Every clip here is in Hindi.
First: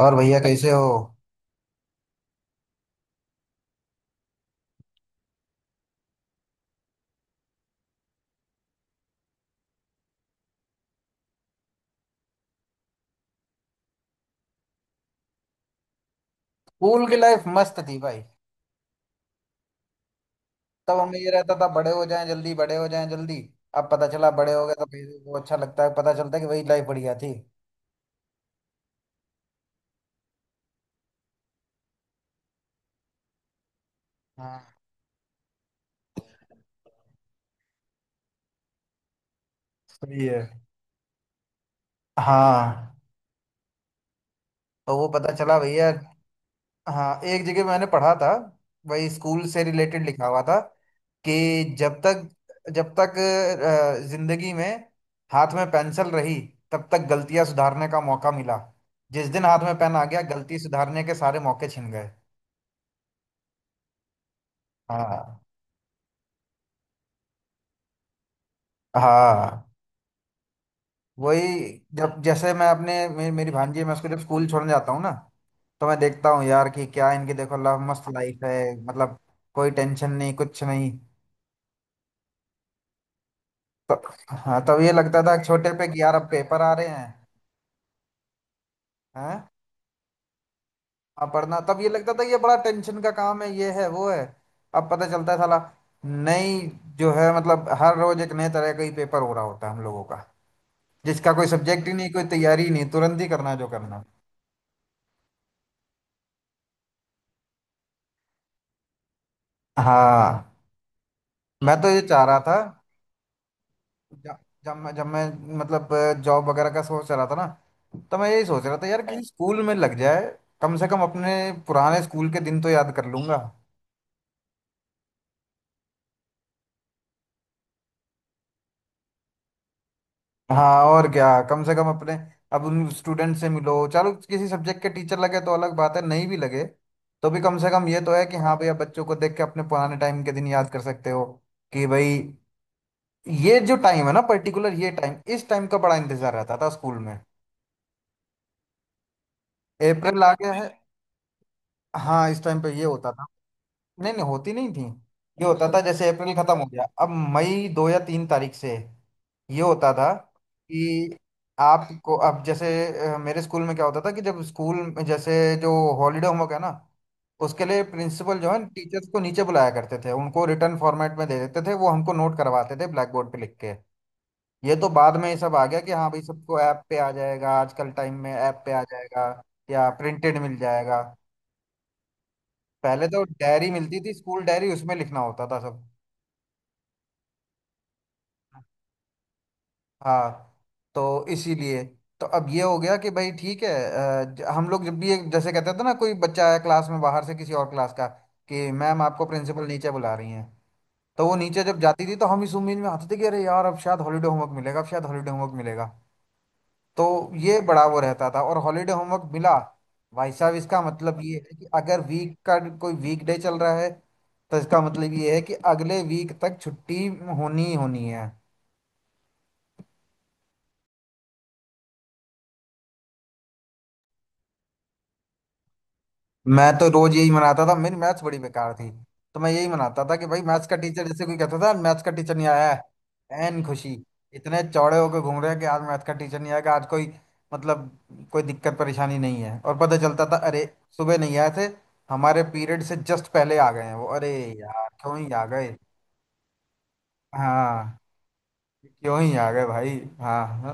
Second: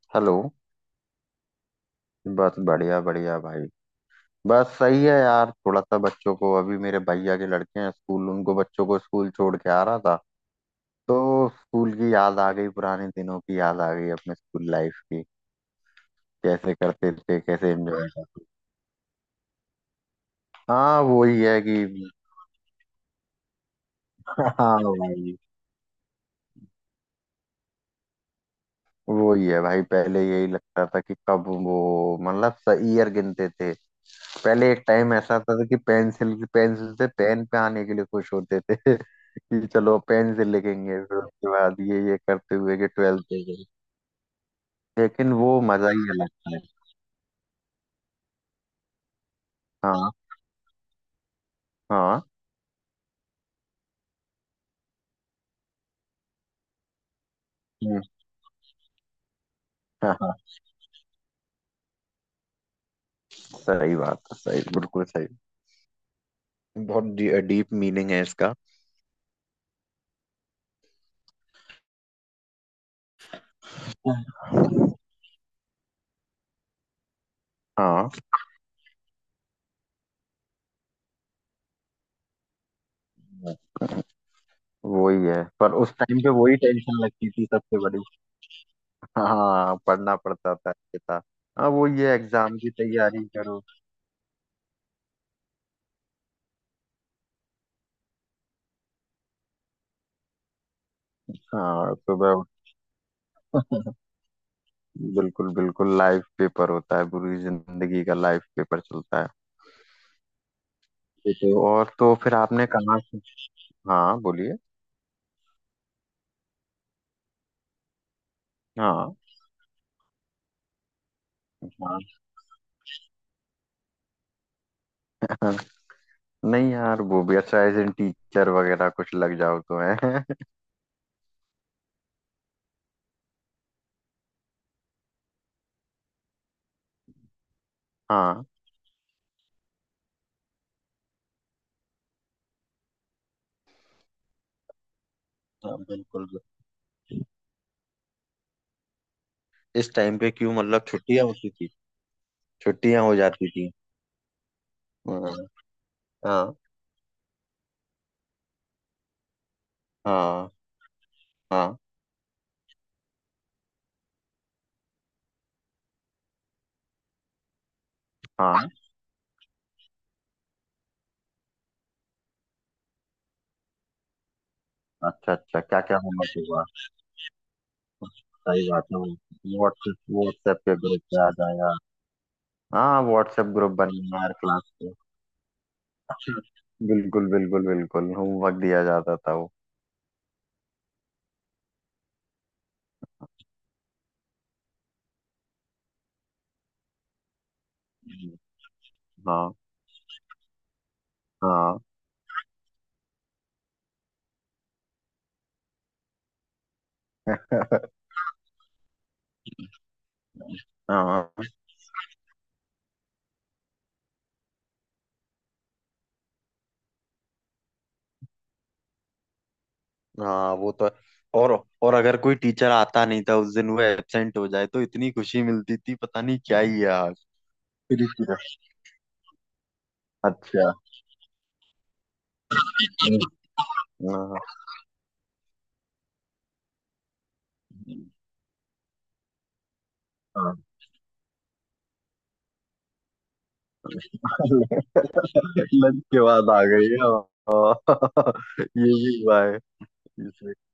और हेलो। भैया कैसे हो? बस बढ़िया बढ़िया भाई। बस सही है यार। थोड़ा सा बच्चों को, अभी मेरे भैया के लड़के हैं स्कूल, उनको बच्चों को स्कूल छोड़ के आ रहा था। तो स्कूल की याद आ गई, पुराने दिनों की याद आ गई अपने स्कूल लाइफ की। कैसे स्कूल करते की थे, लाइफ कैसे मस्त थी एंजॉय भाई। करते। तब हाँ हमें ये वही रहता है था कि बड़े हो जाएं जल्दी बड़े हो जाएं जल्दी। अब पता चला बड़े हो गए हाँ तो फिर भाई। वो अच्छा लगता है, पता चलता है कि वही लाइफ बढ़िया थी। वही है भाई, पहले यही लगता था कि कब वो मतलब ईयर गिनते थे। पहले हाँ एक टाइम ऐसा था कि पेंसिल पेंसिल से पेन पे आने के लिए खुश होते थे कि चलो सही पेन है। से लिखेंगे, फिर उसके बाद ये करते हुए कि हाँ। ट्वेल्थ दे गई। तो वो लेकिन पता चला वो भैया। मजा ही अलग था। हाँ एक जगह मैंने पढ़ा था, वही स्कूल से रिलेटेड हाँ लिखा हुआ था कि जब हाँ। तक जब तक जिंदगी में हाथ में पेंसिल रही तब तक गलतियां सुधारने का हम्म, मौका मिला। जिस दिन हाथ में पेन आ हाँ गया हाँ, गलती सुधारने के सारे मौके छिन गए। सही बात है, सही, बिल्कुल सही। हाँ बहुत डीप मीनिंग है इसका। हाँ। वही। जब जैसे मैं मेरी भांजी है मैं उसको जब स्कूल छोड़ने जाता हूँ ना, तो मैं देखता हूँ यार कि क्या इनकी देखो मस्त हाँ लाइफ है मतलब। कोई टेंशन नहीं कुछ नहीं। तो हाँ तब ये लगता वही था है, छोटे पर पे उस कि यार टाइम अब पे वही पेपर आ रहे टेंशन हैं। लगती थी सबसे बड़ी। हैं। हाँ पढ़ना पड़ता था, ये था। अब पढ़ना हाँ तब वो ये ये लगता था ये बड़ा एग्जाम की टेंशन का तैयारी काम है, करो। ये है वो है। अब पता चलता है साला नई, जो है मतलब हर रोज एक नए तरह का ही पेपर हो रहा होता है हम लोगों का, जिसका कोई सब्जेक्ट ही हाँ नहीं कोई सुबह, तैयारी ही नहीं, तुरंत ही करना है जो करना है। बिल्कुल बिल्कुल लाइफ पेपर होता है, पूरी जिंदगी का लाइफ पेपर चलता है। हाँ। ये तो, मैं तो और ये तो चाह फिर रहा था। आपने कहाँ से। हाँ ज- बोलिए। जब मैं मतलब जॉब वगैरह का सोच रहा था ना, तो मैं यही सोच रहा था यार हाँ किसी स्कूल में लग जाए, कम से कम अपने पुराने हाँ। स्कूल के दिन तो याद कर लूंगा। नहीं यार, वो भी अच्छा, एज इन टीचर वगैरह कुछ लग जाओ तो है। हाँ और क्या, कम से कम अपने, अब उन स्टूडेंट से मिलो, चलो किसी सब्जेक्ट के टीचर लगे तो अलग बात है, नहीं भी लगे तो भी कम से कम ये तो है कि हाँ। हाँ भैया बच्चों को देख के अपने पुराने टाइम के दिन याद कर सकते हो। कि भाई ये जो टाइम है ना पर्टिकुलर, ये टाइम, इस टाइम हाँ, का बड़ा बिल्कुल। इंतजार रहता था स्कूल में। इस टाइम अप्रैल पे आ गया क्यों है। मतलब छुट्टियां होती थी, हाँ इस टाइम पे ये छुट्टियां होता हो था। जाती थी। नहीं नहीं होती नहीं थी। हाँ ये होता था जैसे अप्रैल हाँ खत्म हो गया, अब मई दो या तीन तारीख से ये होता था हाँ कि हाँ आपको अब जैसे मेरे स्कूल में क्या होता था कि जब स्कूल में जैसे जो हॉलीडे होमवर्क है ना, उसके लिए प्रिंसिपल जो है हाँ। टीचर्स को नीचे बुलाया करते थे, उनको रिटर्न फॉर्मेट में दे देते थे, वो हमको नोट करवाते थे ब्लैक बोर्ड पे लिख के। ये तो बाद में अच्छा ये सब अच्छा, आ गया क्या कि क्या हाँ भाई होमवर्क सबको हुआ। ऐप पे आ जाएगा, आजकल टाइम में ऐप सही पे आ बात है। जाएगा या व्हाट्सएप, प्रिंटेड मिल व्हाट्सएप के ग्रुप जाएगा। पे आ जाएगा। हाँ पहले तो व्हाट्सएप डायरी ग्रुप मिलती थी, बनना यार स्कूल डायरी, क्लास। उसमें लिखना होता था सब। बिल्कुल बिल्कुल बिल्कुल होमवर्क दिया जाता था वो। हाँ तो इसीलिए, तो अब ये हो गया कि भाई ठीक है हम लोग जब भी, एक जैसे कहते थे ना कोई बच्चा आया क्लास में बाहर से किसी और क्लास का कि मैम आपको हाँ प्रिंसिपल नीचे बुला रही हैं, तो वो नीचे हाँ। जब जाती थी तो हम इस उम्मीद में आते थे कि अरे यार अब शायद हॉलीडे होमवर्क मिलेगा, अब शायद हॉलीडे होमवर्क मिलेगा। तो ये बड़ा वो रहता था। और हॉलीडे होमवर्क मिला भाई साहब, इसका मतलब ये हाँ है कि अगर वीक का कोई वीकडे चल रहा है तो इसका मतलब ये है कि अगले वीक तक छुट्टी होनी ही होनी है। हाँ वो तो है। और और अगर कोई टीचर आता नहीं था उस दिन, वो एब्सेंट हो जाए तो इतनी खुशी मिलती थी, पता नहीं क्या मैं ही है तो रोज आज। यही मनाता था, मेरी फिर मैथ्स इसी- बड़ी बेकार थी, तो मैं यही मनाता था कि भाई मैथ्स अच्छा। का टीचर, जैसे कोई कहता था मैथ्स का टीचर नहीं आया है, एन खुशी, हाँ इतने चौड़े होकर घूम रहे हैं कि आज मैथ्स का टीचर नहीं आएगा, आज कोई मतलब कोई दिक्कत परेशानी नहीं है। और पता चलता था, हाँ। अरे सुबह नहीं आए थे, हमारे पीरियड से जस्ट पहले आ गए हैं वो, अरे यार क्यों ही आ गए। लंच के बाद आ गई है। हाँ, हाँ। ये क्यों भी ही हुआ आ है। गए भाई। हाँ इसमें हाँ।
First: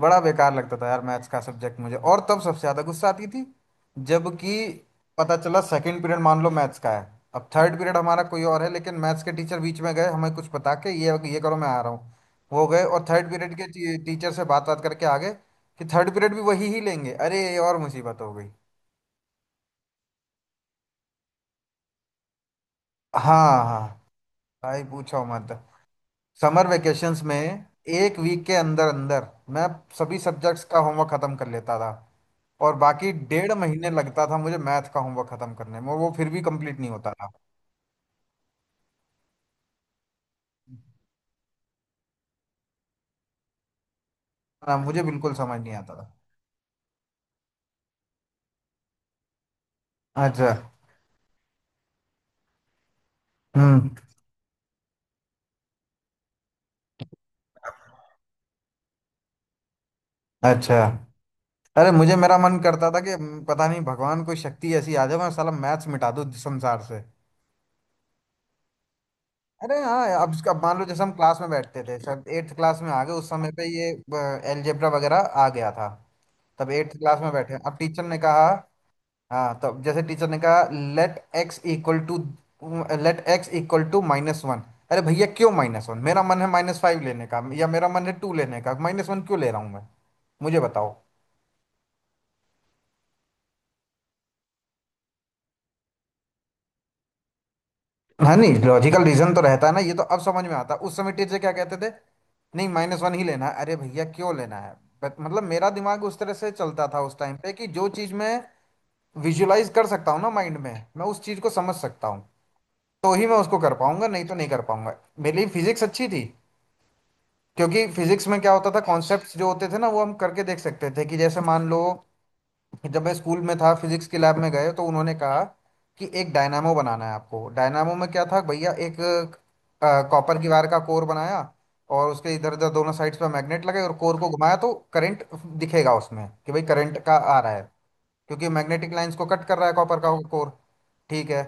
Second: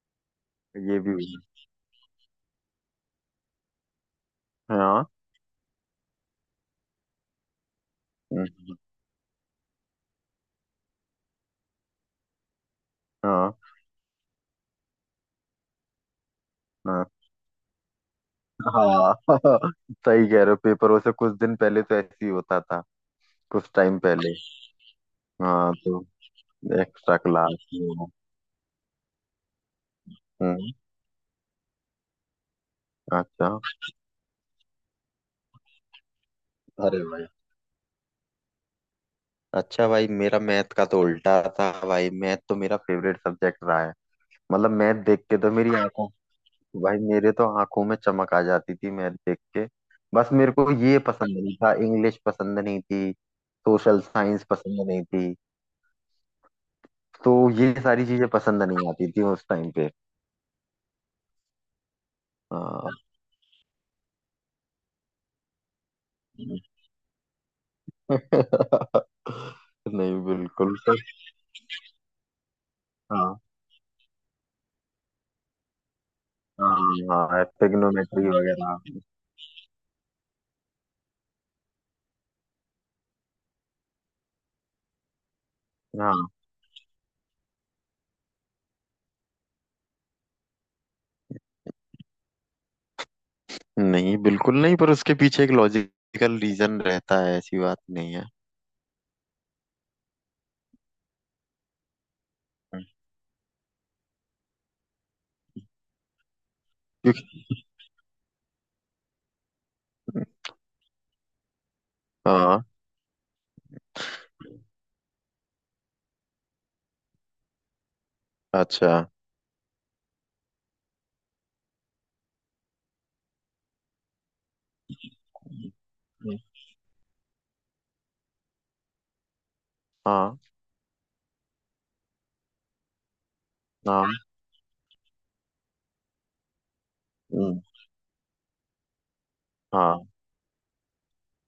बड़ा बेकार लगता था ये यार भी मैथ्स हुआ का सब्जेक्ट मुझे, और तब सबसे ज्यादा गुस्सा आती थी जबकि है। हाँ। पता चला सेकंड पीरियड मान लो मैथ्स का है, अब थर्ड पीरियड हमारा कोई और है, हम्म, लेकिन मैथ्स के टीचर बीच में गए हमें कुछ बता के, ये करो मैं आ रहा हूँ। वो गए और थर्ड हाँ पीरियड के टीचर से बात बात करके आ गए कि थर्ड पीरियड भी वही ही हाँ लेंगे, अरे ये और मुसीबत हो गई। हाँ। सही कह रहे हो, पेपरों से कुछ दिन पहले तो ऐसे ही होता था। हाँ कुछ हाँ। टाइम पहले। भाई पूछो मत। हाँ तो समर एक्स्ट्रा वेकेशंस में क्लास। एक वीक के अंदर अंदर मैं सभी सब्जेक्ट्स हम्म। का होमवर्क खत्म कर लेता था, और बाकी अच्छा, डेढ़ महीने लगता था मुझे मैथ का होमवर्क खत्म करने में और वो फिर भी कंप्लीट नहीं अरे होता भाई। था। अच्छा भाई, मेरा मैथ का तो उल्टा था भाई, मैथ तो मेरा फेवरेट सब्जेक्ट रहा है। मतलब हाँ, मुझे मैथ देख बिल्कुल के तो समझ नहीं मेरी आता आंखों, था। भाई मेरे तो आंखों में चमक आ जाती थी मैथ देख के। बस अच्छा। मेरे को ये पसंद नहीं था, इंग्लिश पसंद नहीं थी, हम्म। सोशल साइंस पसंद नहीं थी। तो ये सारी चीजें पसंद नहीं आती थी उस टाइम पे। अच्छा। अरे मुझे मेरा मन करता हाँ था कि पता नहीं, भगवान कोई शक्ति ऐसी आ जाए मैं साला मैथ्स मिटा दूं संसार से। अरे हाँ, नहीं अब बिल्कुल मान लो जैसे हम क्लास में बैठते थे, शायद एट्थ क्लास में आ गए उस सर। समय पे, ये एलजेब्रा वगैरह आ गया था। तब एट्थ क्लास में हाँ बैठे, अब टीचर ने ट्रिग्नोमेट्री कहा, वगैरह। हाँ तो जैसे टीचर ने कहा, let x equal to let x equal to minus one. अरे भैया क्यों माइनस वन? मेरा हाँ मन है माइनस फाइव लेने का, या मेरा मन है टू लेने का, माइनस वन क्यों ले रहा हूँ मैं, मुझे बताओ। नहीं, बिल्कुल नहीं, पर उसके पीछे एक लॉजिकल रीजन रहता है, ऐसी बात नहीं है। हाँ नहीं लॉजिकल रीजन तो रहता है ना, ये तो अब समझ में आता है, उस समय टीचर क्या कहते थे, नहीं माइनस वन ही लेना है, अरे भैया क्यों लेना है। बट मतलब मेरा दिमाग उस तरह से चलता था उस टाइम क्योंकि पे, कि जो चीज़ मैं विजुलाइज कर सकता हूँ ना माइंड में, मैं उस चीज़ को समझ सकता हूँ हाँ। तो ही मैं उसको कर पाऊंगा, नहीं तो नहीं कर पाऊंगा। मेरे लिए फिजिक्स अच्छी थी क्योंकि फिजिक्स में क्या होता था, अच्छा कॉन्सेप्ट्स जो होते थे ना वो हम करके देख सकते थे, कि जैसे मान लो जब मैं स्कूल में था, फिजिक्स के लैब में गए तो उन्होंने कहा कि एक डायनामो बनाना है आपको। डायनामो में क्या था भैया, एक हाँ कॉपर की वायर का कोर बनाया, और उसके इधर उधर दोनों साइड्स पर मैग्नेट लगे, और हाँ। कोर को घुमाया तो करंट दिखेगा उसमें कि भाई करंट का आ रहा हम्म, है, क्योंकि मैग्नेटिक लाइंस को कट कर रहा है कॉपर हाँ का कोर। ठीक है।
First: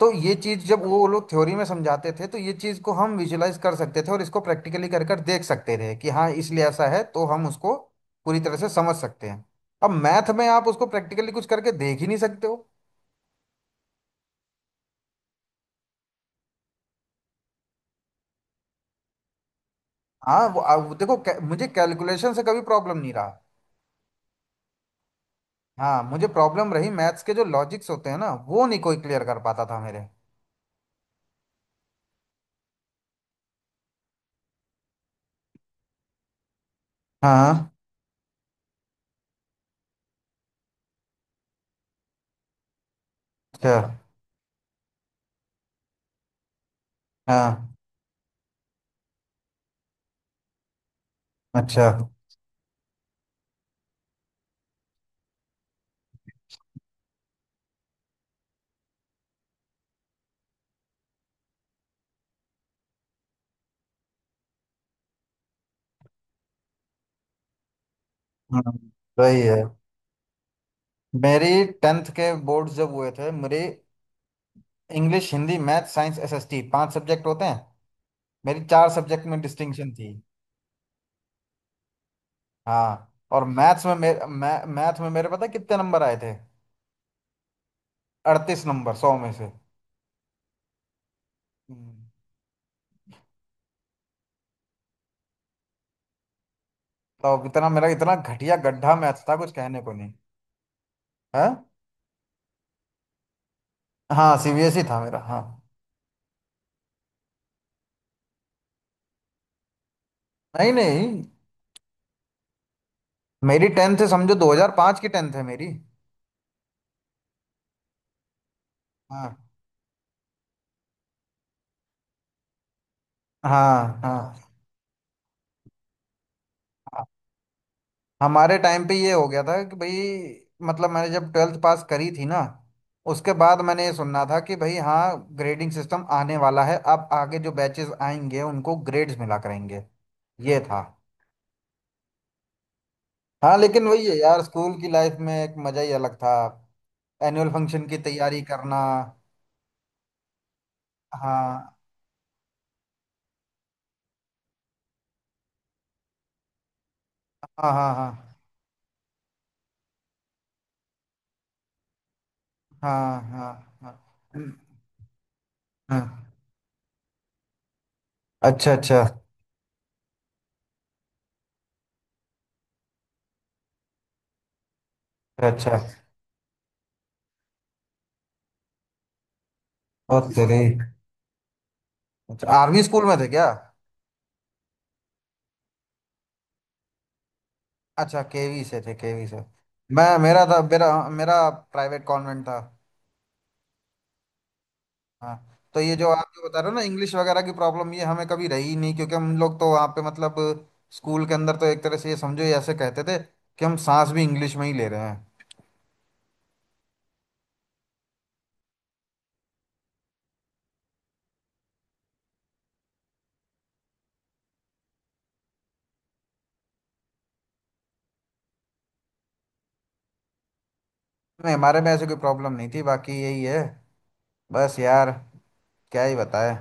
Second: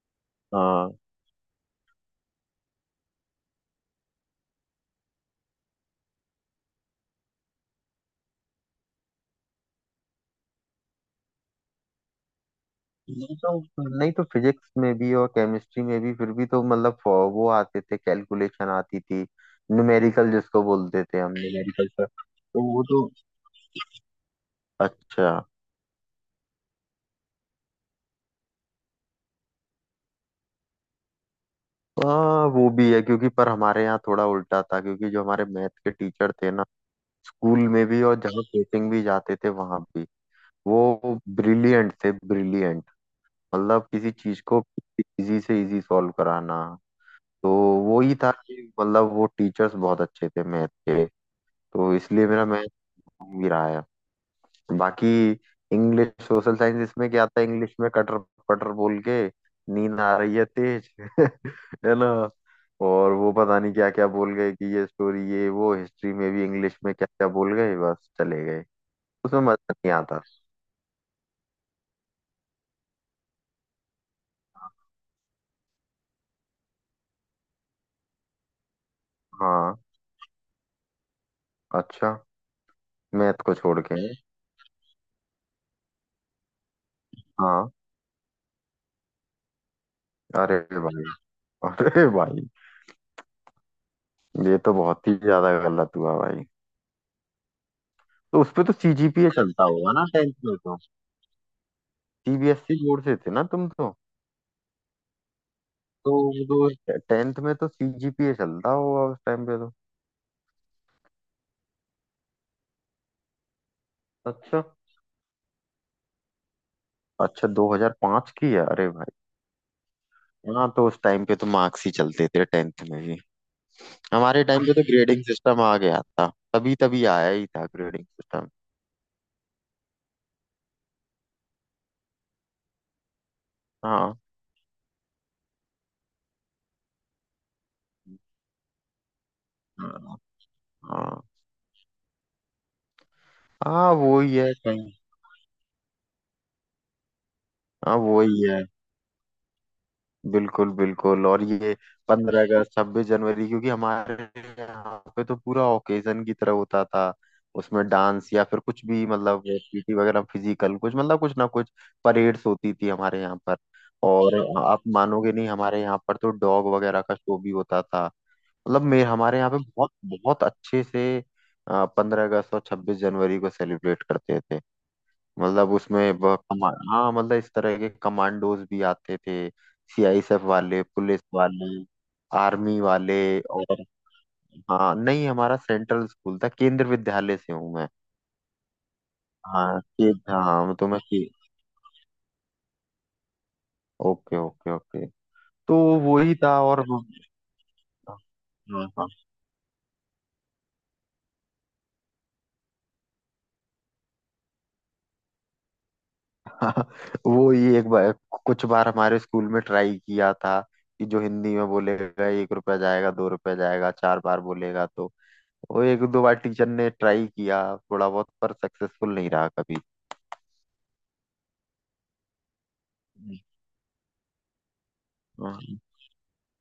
तो ये चीज़ जब हाँ। वो लोग थ्योरी में समझाते थे तो ये चीज़ को हम विजुलाइज कर सकते थे और इसको प्रैक्टिकली कर कर देख सकते थे कि हाँ इसलिए ऐसा है, तो हम उसको पूरी तरह से समझ सकते हैं। अब मैथ में आप उसको प्रैक्टिकली कुछ करके देख ही नहीं सकते हो। नहीं तो, नहीं तो फिजिक्स में भी और केमिस्ट्री में भी, फिर भी तो मतलब वो आते थे, कैलकुलेशन आती थी, न्यूमेरिकल हाँ जिसको वो बोलते देखो थे हम मुझे न्यूमेरिकल सर, कैलकुलेशन से कभी तो वो प्रॉब्लम तो। नहीं रहा। अच्छा हाँ मुझे प्रॉब्लम रही, मैथ्स के जो लॉजिक्स होते हैं ना वो नहीं कोई क्लियर कर पाता था मेरे। हाँ वो भी है। क्योंकि पर हमारे यहाँ थोड़ा उल्टा था, क्योंकि जो हमारे मैथ के टीचर थे ना, स्कूल हाँ। में भी और जहाँ कोचिंग भी जाते थे वहां भी, वो ब्रिलियंट थे, ब्रिलियंट। अच्छा। मतलब किसी चीज को इजी से इजी सॉल्व कराना। तो हाँ। वो ही था कि, मतलब वो टीचर्स बहुत अच्छे थे मैथ के। अच्छा। तो इसलिए मेरा मैथ भी रहा है। बाकी इंग्लिश, सोशल साइंस, इसमें क्या था, इंग्लिश में कटर पटर बोल के नींद आ रही है तेज। है ना। और वो पता नहीं क्या क्या बोल गए कि ये स्टोरी, ये वो, हिस्ट्री में भी इंग्लिश में क्या क्या बोल गए बस चले गए। हम्म, सही उसमें है। मजा नहीं आता। मेरी टेंथ के बोर्ड जब हुए थे, मेरी English Hindi math science SST पांच सब्जेक्ट होते हैं, मेरी चार सब्जेक्ट में हाँ। डिस्टिंक्शन थी। अच्छा, हाँ मैथ और को छोड़ मैथ्स में के। मेरे, मैं मैथ में मेरे पता है कितने नंबर आए थे? हाँ। अड़तीस नंबर सौ में से। अरे भाई, अरे हम्म। भाई, ये तो बहुत ही ज्यादा गलत हुआ भाई। तो इतना, मेरा इतना तो घटिया उसपे तो गड्ढा मैथ सीजीपीए था कुछ चलता कहने को होगा ना नहीं टेंथ में तो। है। सीबीएसई बोर्ड से थे ना तुम तो। हाँ सीबीएसई था मेरा। हाँ तो वो तो टेंथ में तो सीजीपीए चलता होगा उस टाइम पे तो। नहीं नहीं, मेरी टेंथ है समझो अच्छा, 2005 की टेंथ है मेरी। अच्छा 2005 की है। अरे भाई। हाँ हाँ तो उस टाइम पे तो मार्क्स ही चलते थे टेंथ में भी। हाँ हमारे हाँ टाइम पे तो ग्रेडिंग सिस्टम आ गया था, तभी हाँ। तभी आया ही था ग्रेडिंग सिस्टम। हमारे टाइम पे ये हो गया था कि भाई मतलब मैंने जब ट्वेल्थ पास करी थी ना, उसके बाद मैंने ये सुनना था कि भाई हाँ ग्रेडिंग सिस्टम आने वाला है, अब आगे जो बैचेस आएंगे उनको ग्रेड्स मिला करेंगे। हाँ ये था। हाँ। हाँ लेकिन हाँ वही है वो ही यार, है स्कूल की कहीं। लाइफ में एक मजा ही अलग था। एनुअल फंक्शन हाँ की वो तैयारी ही है, करना। बिल्कुल बिल्कुल। और ये हाँ पंद्रह अगस्त, छब्बीस जनवरी, क्योंकि हमारे यहाँ पे तो पूरा ओकेजन की तरह होता था। हाँ उसमें हाँ डांस हाँ या फिर कुछ भी, मतलब पीटी वगैरह, फिजिकल कुछ, मतलब कुछ ना कुछ, परेड्स होती थी हाँ हमारे यहाँ हाँ पर। हाँ। और हम्म, आप मानोगे नहीं, हमारे यहाँ हाँ। पर तो डॉग वगैरह का शो भी होता था। अच्छा मतलब अच्छा। मेरे, हमारे यहाँ पे बहुत बहुत अच्छे से पंद्रह अगस्त और छब्बीस जनवरी को सेलिब्रेट करते थे। मतलब अच्छा। उसमें कमा हाँ, मतलब इस तरह के कमांडोज भी आते थे, ओ सीआईएसएफ तेरी। वाले, पुलिस वाले, अच्छा, आर्मी आर्मी स्कूल में वाले। थे क्या? और हाँ, नहीं हमारा सेंट्रल स्कूल था, केंद्र विद्यालय से हूँ मैं। अच्छा केवी से थे, केवी से। हाँ के, मैं मेरा था हाँ तो मेरा मैं मेरा प्राइवेट कॉन्वेंट था। Okay okay okay. हाँ तो तो ये जो आप वही जो था बता रहे हो ना, और इंग्लिश वगैरह की प्रॉब्लम, ये हमें कभी रही ही हाँ नहीं, हाँ। क्योंकि हम लोग तो वहाँ पे मतलब स्कूल के अंदर तो एक तरह से ये समझो, ये ऐसे कहते थे कि हम सांस भी इंग्लिश में ही ले रहे हैं। वो ही एक बार, कुछ बार हमारे स्कूल में ट्राई किया था कि जो हिंदी में बोलेगा एक रुपया जाएगा, दो रुपया जाएगा, चार बार बोलेगा तो, वो एक दो बार टीचर ने ट्राई किया थोड़ा बहुत पर सक्सेसफुल नहीं रहा कभी। नहीं हमारे में ऐसे कोई प्रॉब्लम नहीं थी, बाकी यही है। बस यार हाँ। क्या ही बताए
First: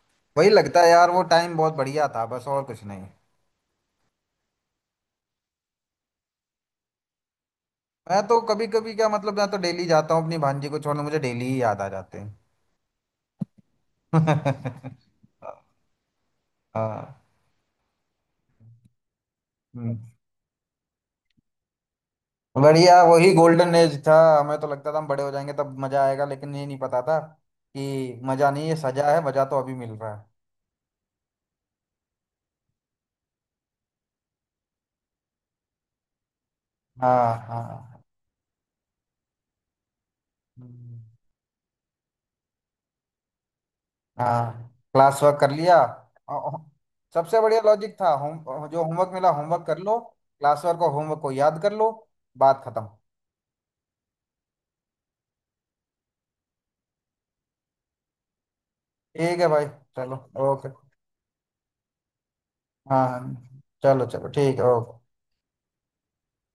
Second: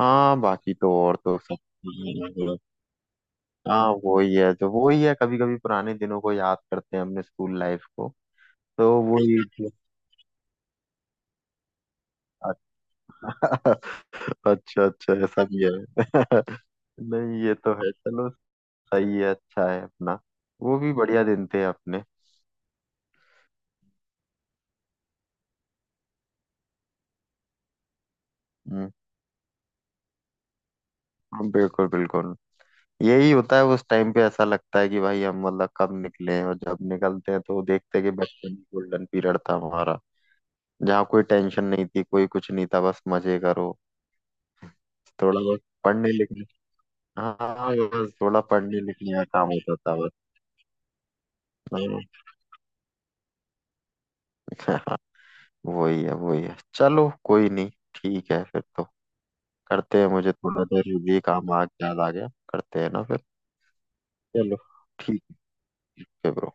हाँ, वही बाकी लगता है तो यार, और वो तो टाइम सब बहुत बढ़िया था, ठीक बस है। और कुछ नहीं। हाँ वही है, तो वही है, कभी कभी पुराने दिनों को याद करते हैं अपने स्कूल लाइफ को। मैं तो कभी तो कभी क्या, मतलब वही। मैं तो डेली जाता हूँ अपनी भांजी को छोड़ने, मुझे डेली ही याद आ जाते हैं। अच्छा अच्छा अच्छा ऐसा भी है। हाँ। नहीं ये तो है, चलो। सही है, अच्छा है हम्म। अपना। वो भी बढ़िया दिन थे अपने। बढ़िया, वही गोल्डन एज था। हमें तो लगता था हम बड़े हो जाएंगे तब मजा आएगा, लेकिन ये नहीं पता था कि मजा नहीं ये हम्म। सजा है, मजा तो अभी मिल रहा है। हाँ, बिल्कुल बिल्कुल। यही होता है, उस टाइम पे ऐसा लगता है कि भाई हम मतलब कब निकले हैं, और जब निकलते हाँ हैं तो देखते हाँ। हैं कि बचपन गोल्डन पीरियड था हमारा, हम्म। जहाँ कोई टेंशन नहीं थी, कोई कुछ नहीं था, बस मजे करो, हाँ क्लास वर्क थोड़ा कर बहुत लिया, पढ़ने लिखने। सबसे बढ़िया हाँ लॉजिक था, बस थोड़ा होम पढ़ने जो होमवर्क लिखने का मिला काम होमवर्क होता कर था लो, बस। क्लास वर्क और होमवर्क को याद कर लो, बात खत्म। हाँ, वही है वही है, चलो कोई नहीं। ठीक है फिर तो, ठीक है भाई। करते हैं, चलो। मुझे थोड़ा ओके। जरूरी काम आ याद आ गया, करते हैं हाँ ना फिर। हाँ चलो चलो चलो ठीक है ओके। ठीक है ब्रो।